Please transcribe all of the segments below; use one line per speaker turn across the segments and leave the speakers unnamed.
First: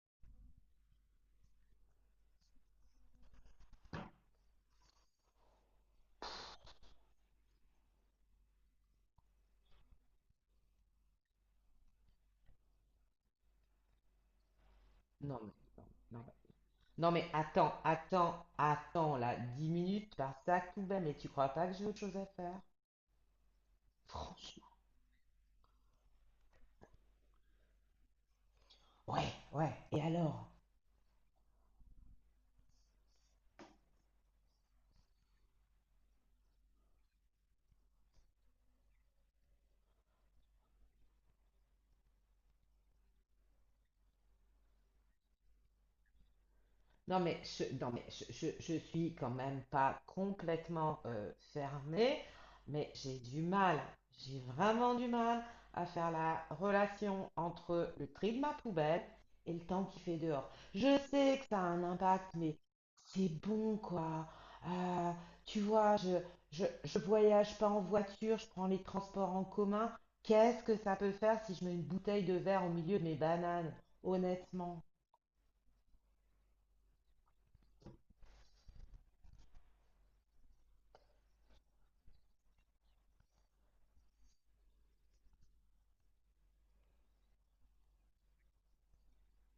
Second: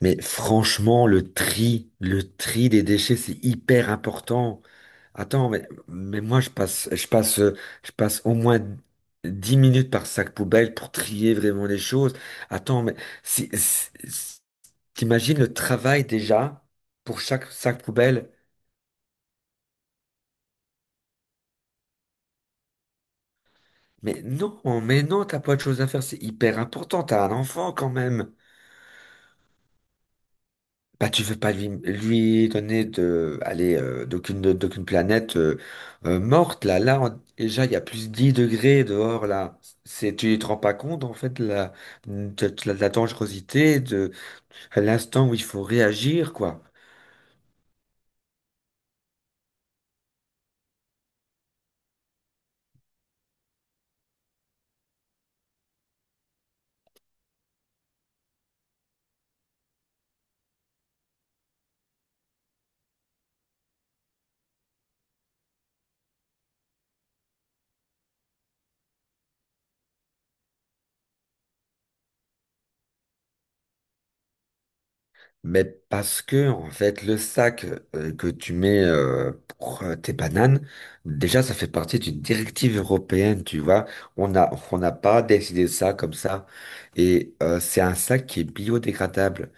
Mais franchement, le tri des déchets, c'est hyper important. Attends, mais moi, je passe, je passe au moins 10 minutes par sac poubelle pour trier vraiment les choses. Attends, mais si, t'imagines
Non mais,
le travail
non mais,
déjà
non
pour
mais
chaque
attends,
sac poubelle?
attends, attends là, 10 minutes par ça sac poubelle, mais tu crois pas que j'ai autre chose à faire? Franchement.
Mais non, t'as pas de choses à faire, c'est hyper important, t'as un enfant quand même.
Ouais, ouais, et alors?
Bah, tu veux pas lui donner de, d'aucune planète morte là. Là, déjà, il y a plus 10 degrés dehors là. C'est, tu te rends pas compte en fait de la dangerosité de à l'instant où il faut réagir quoi.
Non, mais je, non, mais je suis quand même pas complètement fermée, mais j'ai du mal, j'ai vraiment du mal à faire la relation entre le tri de ma poubelle et le temps qu'il fait dehors. Je sais que ça a un impact, mais c'est bon, quoi. Euh, Tu vois, je voyage pas en voiture, je prends les transports en commun. Qu'est-ce que ça peut faire si je mets une bouteille de verre au milieu de mes bananes, honnêtement?
Mais parce que, en fait, le sac que tu mets pour tes bananes, déjà, ça fait partie d'une directive européenne, tu vois. On n'a pas décidé ça comme ça. Et c'est un sac qui est biodégradable.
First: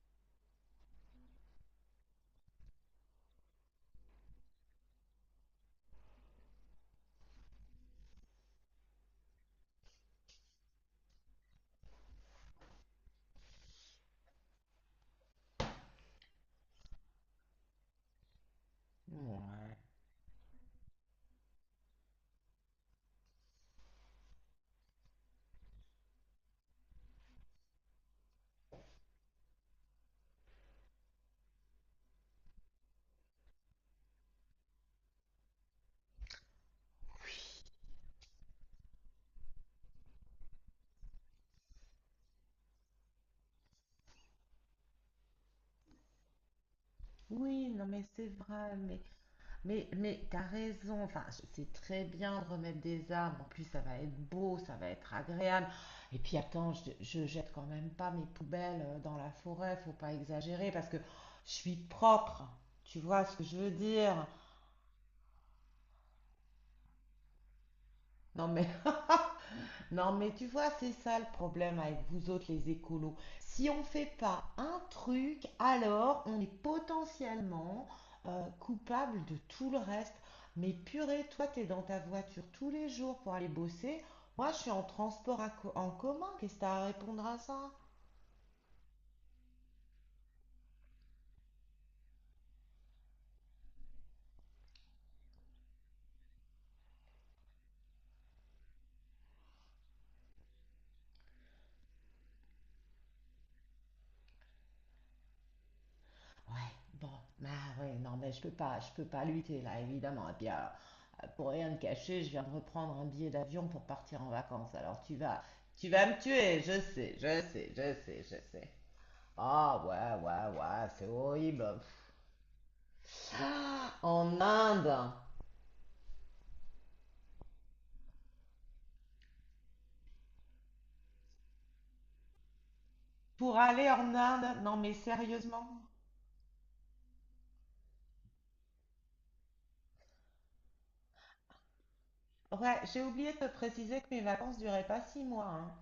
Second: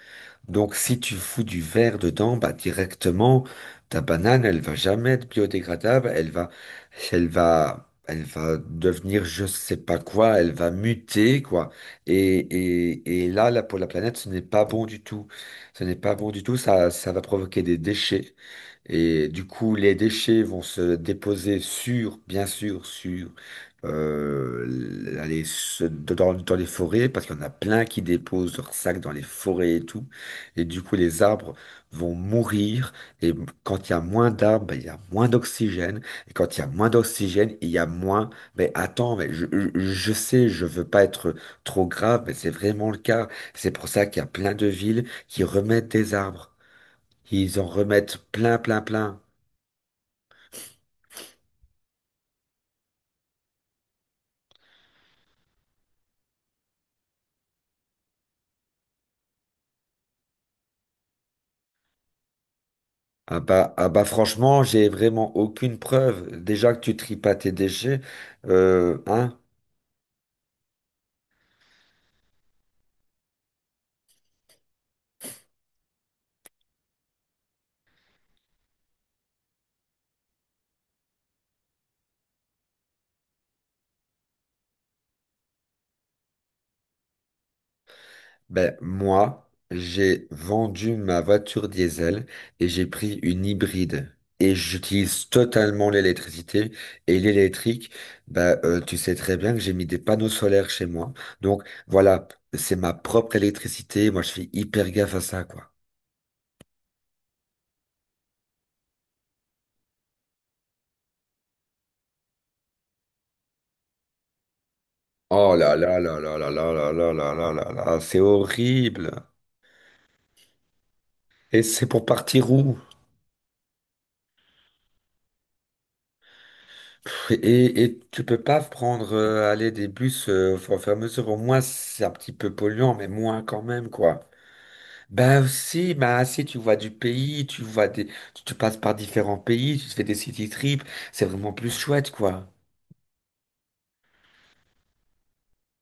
Donc, si tu fous du verre dedans, bah, directement, ta banane, elle va jamais être biodégradable, elle va devenir je sais pas quoi, elle va muter, quoi. Et, et là, pour la planète, ce n'est pas bon du tout. Ce n'est pas bon du tout, ça va provoquer des déchets. Et du coup,
Ouais.
les déchets vont se déposer sur, bien sûr, sur euh, dans les forêts, parce qu'il y en a plein qui déposent leurs sacs dans les forêts et tout. Et du coup, les arbres vont mourir. Et quand il y a moins d'arbres, ben, il y a moins d'oxygène. Et quand il y a moins d'oxygène, il y a moins. Mais attends, mais je sais, je veux pas être trop grave, mais c'est vraiment le cas. C'est pour ça qu'il y a plein de villes qui remettent des arbres. Ils en
Oui, non mais
remettent
c'est
plein,
vrai,
plein,
mais
plein.
mais t'as raison. Enfin, c'est très bien de remettre des arbres. En plus, ça va être beau, ça va être agréable. Et puis attends, je jette quand même pas mes poubelles dans la forêt. Faut pas exagérer parce que je suis propre. Tu vois ce que je veux
Ah bah
dire?
franchement, j'ai vraiment aucune preuve. Déjà que tu tries pas tes déchets,
Non mais
hein,
non, mais tu vois, c'est ça le problème avec vous autres les écolos. Si on ne fait pas un truc, alors on est potentiellement coupable de tout le reste. Mais purée, toi, t'es dans ta voiture tous les jours pour aller bosser. Moi, je suis en transport en commun. Qu'est-ce que t'as à répondre à ça?
ben moi, j'ai vendu ma voiture diesel et j'ai pris une hybride. Et j'utilise totalement l'électricité. Et l'électrique, tu sais très bien que j'ai mis des panneaux solaires chez moi. Donc voilà, c'est ma propre électricité. Moi, je fais hyper gaffe à ça, quoi.
Ouais, bon, bah ouais, non, mais je peux pas lutter là, évidemment. Et puis alors, pour rien te cacher, je viens de reprendre un billet d'avion pour partir en vacances. Alors
Oh là
tu
là
vas me
là là là
tuer,
là là là là là là là, c'est
je sais.
horrible.
Ah ouais, ouais, ouais, c'est
Et
horrible.
c'est pour partir où?
Ah, en Inde.
Et tu peux pas prendre aller des bus au fur et à mesure, au moins c'est un petit peu polluant, mais moins
Pour
quand
aller
même,
en
quoi.
Inde, non mais
Ben
sérieusement.
aussi, ben si tu vois du pays, tu vois des. Tu passes par différents pays, tu te fais des city trips, c'est vraiment plus chouette, quoi.
Ouais, j'ai oublié de te préciser que mes vacances duraient pas 6 mois, hein.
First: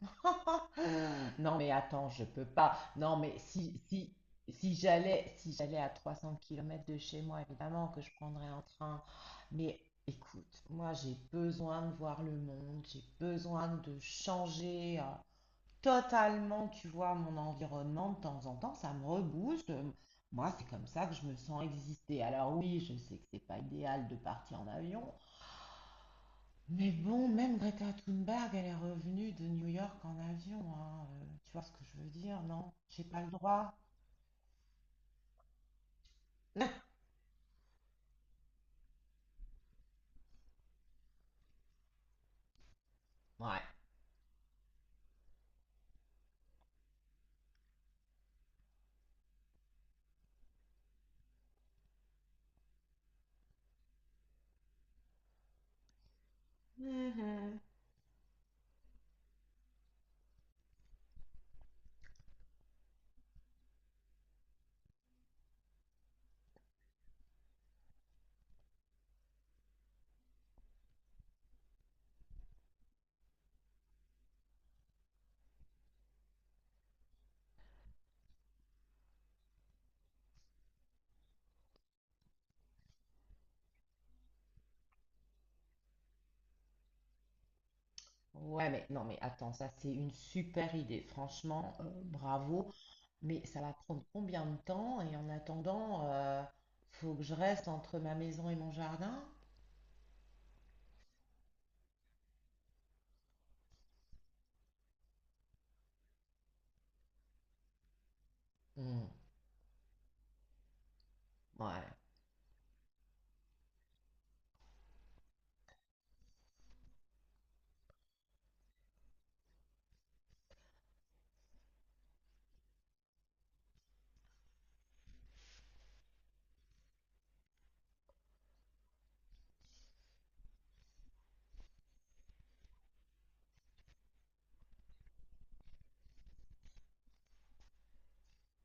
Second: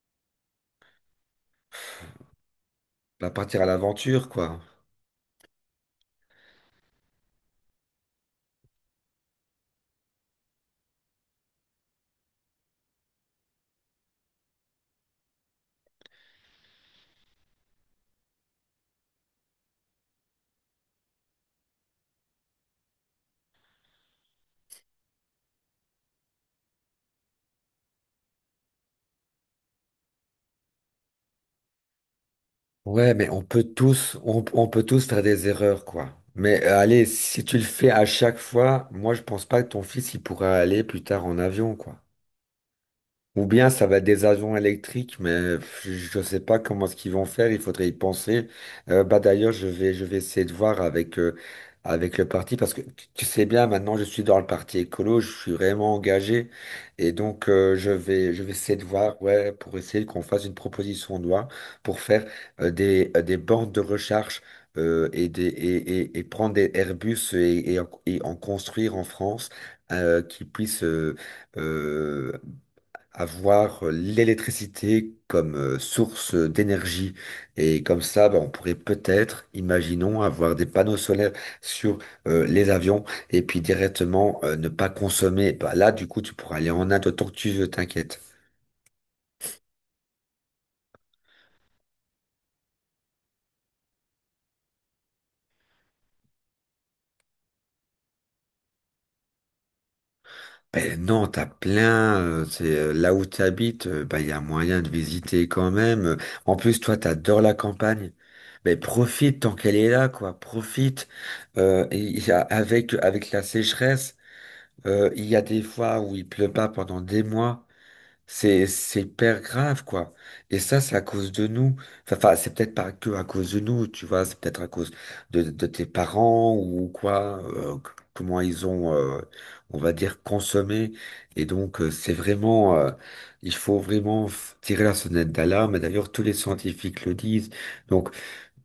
Euh, Non, mais attends, je peux pas. Non,
Ben,
mais
partir à
si,
l'aventure, quoi.
si j'allais à 300 km de chez moi, évidemment que je prendrais un train. Mais écoute, moi, j'ai besoin de voir le monde, j'ai besoin de changer totalement, tu vois, mon environnement de temps en temps. Ça me rebooste. Moi, c'est comme ça que je me sens exister. Alors oui, je sais que c'est pas idéal de partir en avion, mais bon, même Greta Thunberg, elle est revenue de New York en avion, hein, tu vois ce que je veux dire, non? J'ai
Ouais,
pas
mais
le
on peut
droit.
tous, on peut tous faire des erreurs, quoi. Mais allez, si tu le fais à chaque fois, moi je pense pas que ton fils il pourra aller plus tard en avion, quoi. Ou
Ouais.
bien ça va être des avions électriques, mais pff, je ne sais pas comment ce qu'ils vont faire, il faudrait y penser. Bah d'ailleurs, je vais essayer de voir avec, avec le parti, parce que tu sais bien, maintenant je suis dans le parti écolo, je suis vraiment engagé, et donc
Mhm.
je vais essayer de voir, ouais, pour essayer qu'on fasse une proposition de loi pour faire des bandes de recharge et prendre des Airbus et en construire en France qui puissent... euh, avoir l'électricité comme source d'énergie. Et comme ça, bah, on pourrait peut-être, imaginons, avoir des panneaux solaires sur les avions et puis directement ne pas consommer. Bah, là, du coup, tu pourras aller en Inde autant que tu veux, t'inquiète.
Ouais, mais non, mais attends, ça c'est une super idée. Franchement, bravo. Mais ça va prendre combien de temps? Et en attendant, faut que je reste entre ma maison et mon jardin?
Ben non, t'as plein. C'est là où tu habites, ben il y a moyen de visiter quand même. En plus, toi, t'adores la campagne. Mais
Hmm,
profite tant qu'elle est là, quoi. Profite.
ouais.
Avec avec la sécheresse. Il y a des fois où il pleut pas pendant des mois. C'est hyper grave, quoi. Et ça, c'est à cause de nous. Enfin, c'est peut-être pas que à cause de nous, tu vois. C'est peut-être à cause de tes parents ou quoi. Comment ils ont, on va dire, consommé. Et donc, c'est vraiment, il faut vraiment tirer la sonnette d'alarme. Et d'ailleurs, tous les scientifiques le disent. Donc,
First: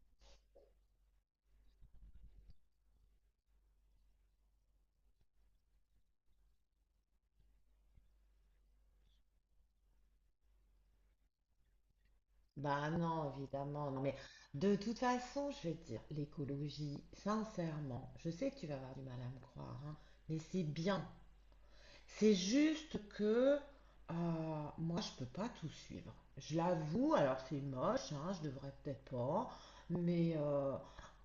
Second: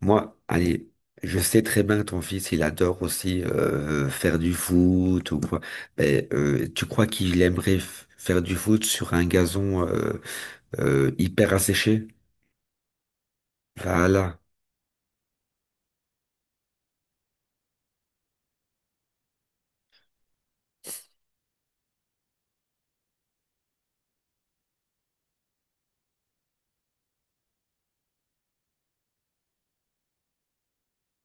moi, allez, je sais très bien que ton fils, il adore aussi faire du foot ou quoi. Mais tu crois qu'il aimerait faire du foot sur un gazon hyper asséché?
Bah non, évidemment. Non, mais
Voilà.
de toute façon, je vais te dire, l'écologie, sincèrement, je sais que tu vas avoir du mal à me croire, hein, mais c'est bien. C'est juste que euh, moi, je peux pas tout suivre. Je l'avoue, alors c'est moche, hein, je devrais peut-être pas, mais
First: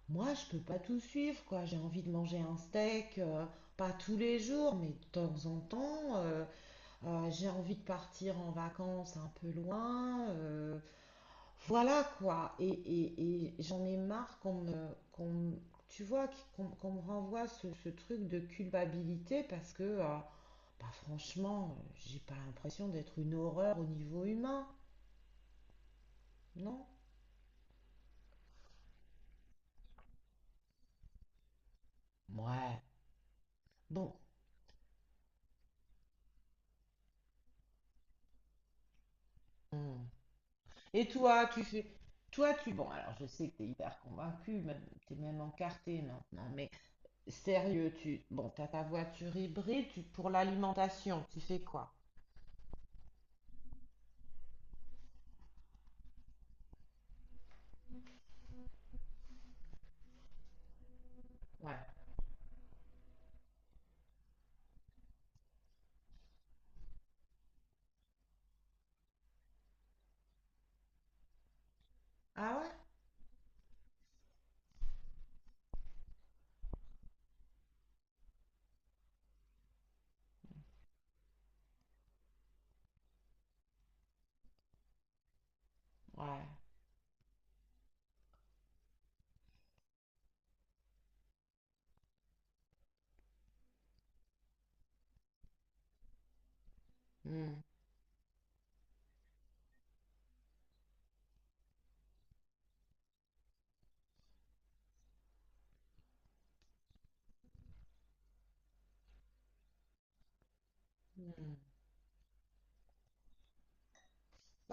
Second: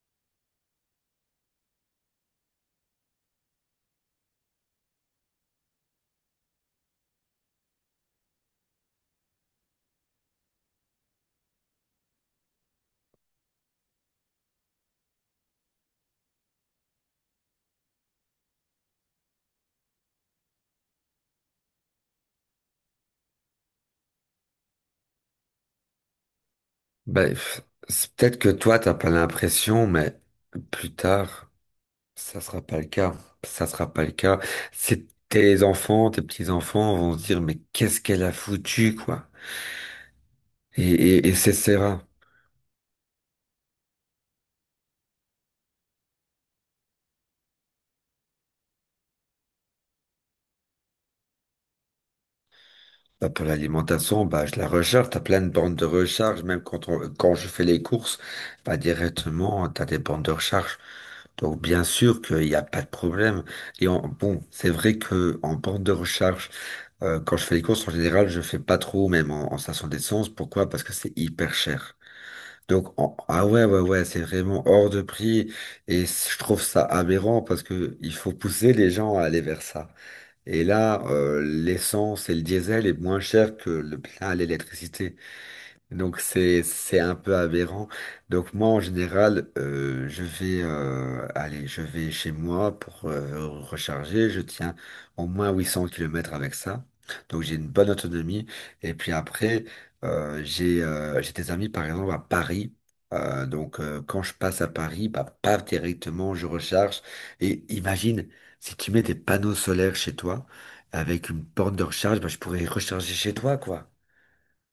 moi, je peux pas tout suivre, quoi. J'ai envie de manger un steak, pas tous les jours, mais de temps en temps. Euh, j'ai envie de partir en vacances un peu loin. Euh, voilà quoi, et, et j'en ai marre tu vois, qu'on me renvoie ce truc de culpabilité parce que, bah franchement, j'ai pas l'impression d'être une horreur au niveau humain, non?
Ben, c'est peut-être que toi, t'as pas l'impression, mais plus tard, ça sera pas
Ouais,
le cas. Ça sera pas le
bon.
cas. C'est tes enfants, tes petits-enfants vont se dire, mais qu'est-ce qu'elle a foutu, quoi?
Hmm.
Et,
Et
et
toi,
c'est
tu fais,
ça.
toi tu, bon alors je sais que t'es hyper convaincu, même, t'es même encarté maintenant, mais sérieux, tu, bon t'as ta voiture hybride, tu, pour l'alimentation, tu fais quoi?
Bah, pour l'alimentation, bah, je la recharge. T'as plein de bandes de recharge. Même quand quand je fais les courses, bah, directement, t'as des bandes de recharge. Donc,
Ouais.
bien sûr qu'il n'y a pas de problème. Et en, bon, c'est vrai que en bande de recharge, quand je fais les courses, en général, je fais pas trop, même en station d'essence. Pourquoi? Parce que c'est hyper cher.
Ah ouais?
Ah ouais, ouais, ouais, c'est vraiment hors de prix. Et je trouve ça aberrant parce que il faut pousser les gens à aller vers ça. Et là, l'essence et le diesel est moins cher que le plein à l'électricité. Donc
Ouais.
c'est un peu aberrant. Donc moi en général, je vais chez moi pour recharger. Je tiens au moins 800 kilomètres avec ça. Donc
Hmm.
j'ai une bonne autonomie. Et puis après, j'ai des amis par exemple à Paris. Donc quand je passe à Paris, bah paf directement je recharge. Et imagine si tu mets des panneaux solaires chez toi avec une
Hmm.
borne de recharge, bah, je pourrais recharger chez toi quoi.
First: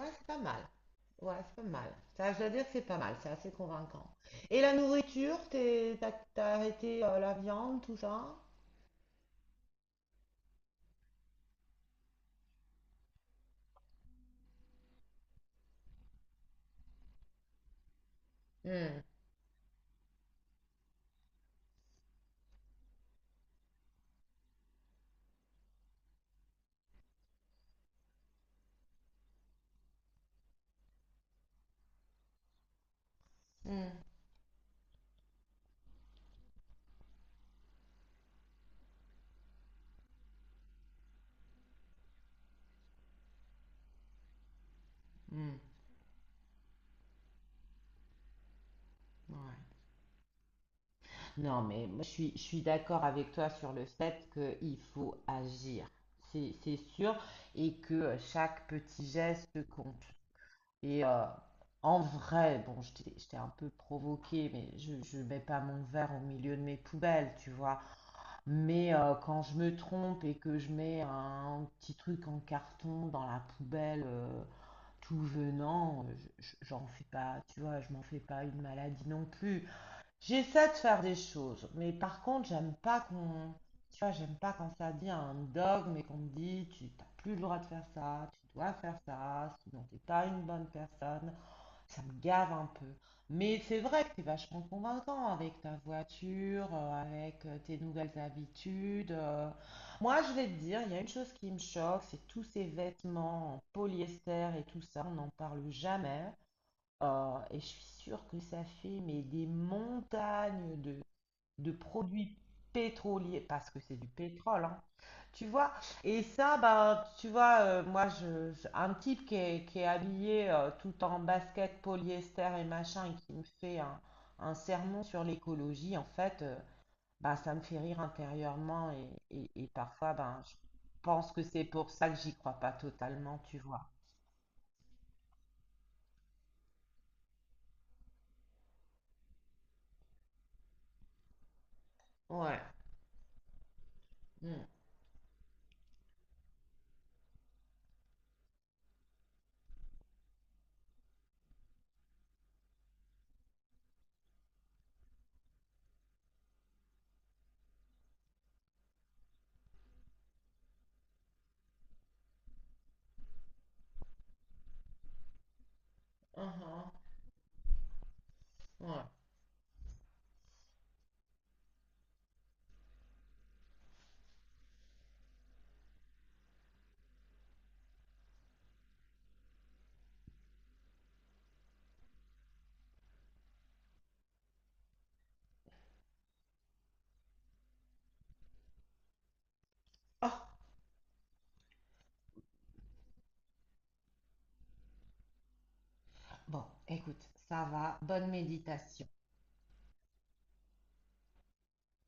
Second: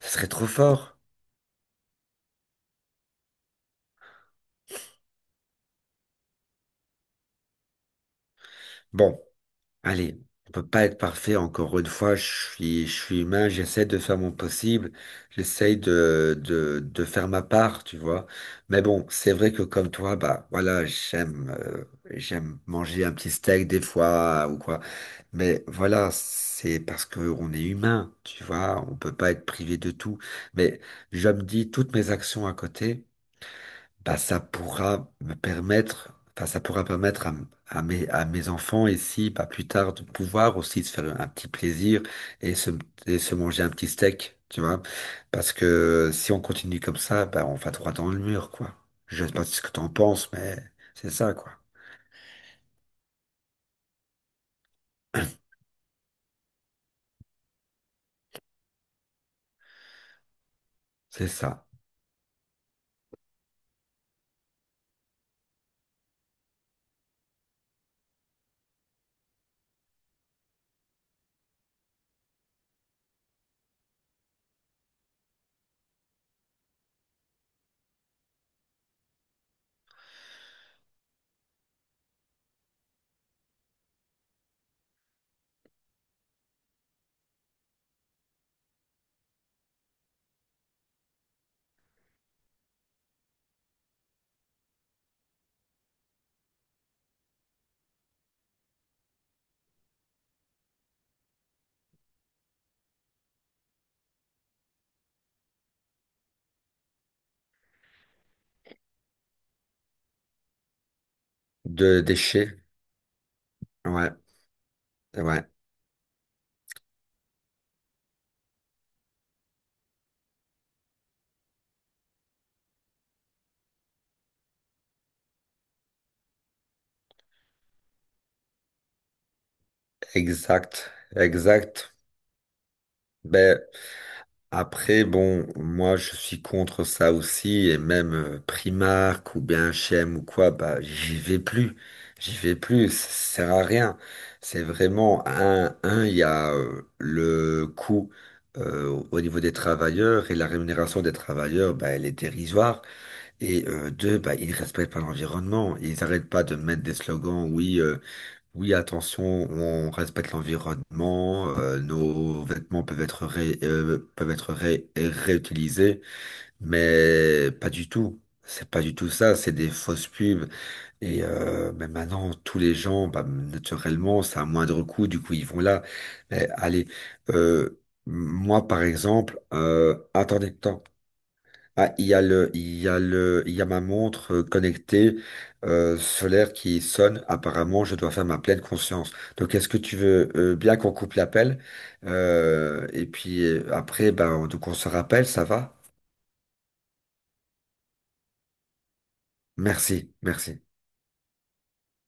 Ce
c'est
serait
pas
trop
mal.
fort.
Ouais, c'est pas mal. Ça, je dois dire que c'est pas mal, c'est assez convaincant. Et la nourriture, t'as arrêté la viande, tout ça?
Bon. Allez, on peut pas être parfait encore une fois. Je suis humain, j'essaie de faire mon possible, j'essaie de, faire ma part, tu vois. Mais
Hmm.
bon, c'est vrai que comme toi, bah voilà, j'aime manger un petit steak des fois ou quoi. Mais voilà, c'est parce que on est humain, tu vois. On peut pas être privé de tout. Mais je me dis toutes mes actions à côté
Hmm.
bah, ça pourra permettre à, à mes enfants ici, bah, plus tard, de pouvoir aussi se faire un petit plaisir et se, et se manger un petit steak, tu vois. Parce
Hmm,
que si on continue comme ça, bah, on va droit dans le mur, quoi. Je sais pas
ouais.
ce que t'en penses, mais c'est ça, quoi.
Non, mais moi, je suis d'accord avec toi sur le fait qu'il faut agir, c'est sûr, et que chaque petit geste compte. Et
C'est ça.
en vrai, bon, je t'ai un peu provoqué, mais je ne mets pas mon verre au milieu de mes poubelles, tu vois. Mais quand je me trompe et que je mets un petit truc en carton dans la poubelle tout venant, j'en fais pas, tu vois, je m'en fais pas une maladie non plus. J'essaie de faire des choses, mais par contre, j'aime pas qu'on, tu vois, j'aime pas quand ça devient un dogme et qu'on me dit, tu n'as plus le droit de faire ça, tu dois faire ça, sinon t'es pas une bonne personne. Ça me gave un peu. Mais c'est vrai que t'es vachement convaincant avec ta voiture, avec tes nouvelles habitudes. Euh. Moi, je vais te dire, il y a une chose qui me choque, c'est tous ces vêtements en polyester et tout ça, on n'en parle jamais. Et je suis sûre que ça fait mais des montagnes de
De
produits
déchets.
pétroliers, parce que c'est du
Ouais,
pétrole, hein,
ouais,
tu vois. Et ça, bah, tu vois, moi, un type qui est habillé tout en basket, polyester et machin, et qui me fait un sermon sur l'écologie, en fait, bah, ça me fait rire intérieurement, et, et parfois, ben, je
exact,
pense que c'est pour
exact.
ça que j'y crois pas totalement, tu
Ben,
vois.
après, bon, moi je suis contre ça aussi, et même Primark ou bien H&M ou quoi, bah j'y vais
Ouais.
plus, ça sert à rien. C'est
Mm.
vraiment il y a le coût au niveau des travailleurs et la rémunération des travailleurs, bah elle est dérisoire. Et deux, bah ils respectent pas l'environnement, ils arrêtent pas de mettre des slogans, oui. Oui, attention, on respecte l'environnement, nos vêtements peuvent être réutilisés,
Mhm.
mais pas du tout. C'est pas du
Ouais.
tout ça, c'est des fausses pubs. Et mais maintenant, tous les gens, bah, naturellement, c'est à moindre coût, du coup, ils vont là. Mais allez, euh, moi, par exemple, attends. Ah, il y a ma montre connectée solaire qui sonne. Apparemment, je dois faire ma pleine conscience. Donc, est-ce que tu veux
Ah,
bien qu'on coupe l'appel? Et puis après, ben, donc on se rappelle, ça va?
bon, écoute, ça va, bonne méditation.
Merci, merci.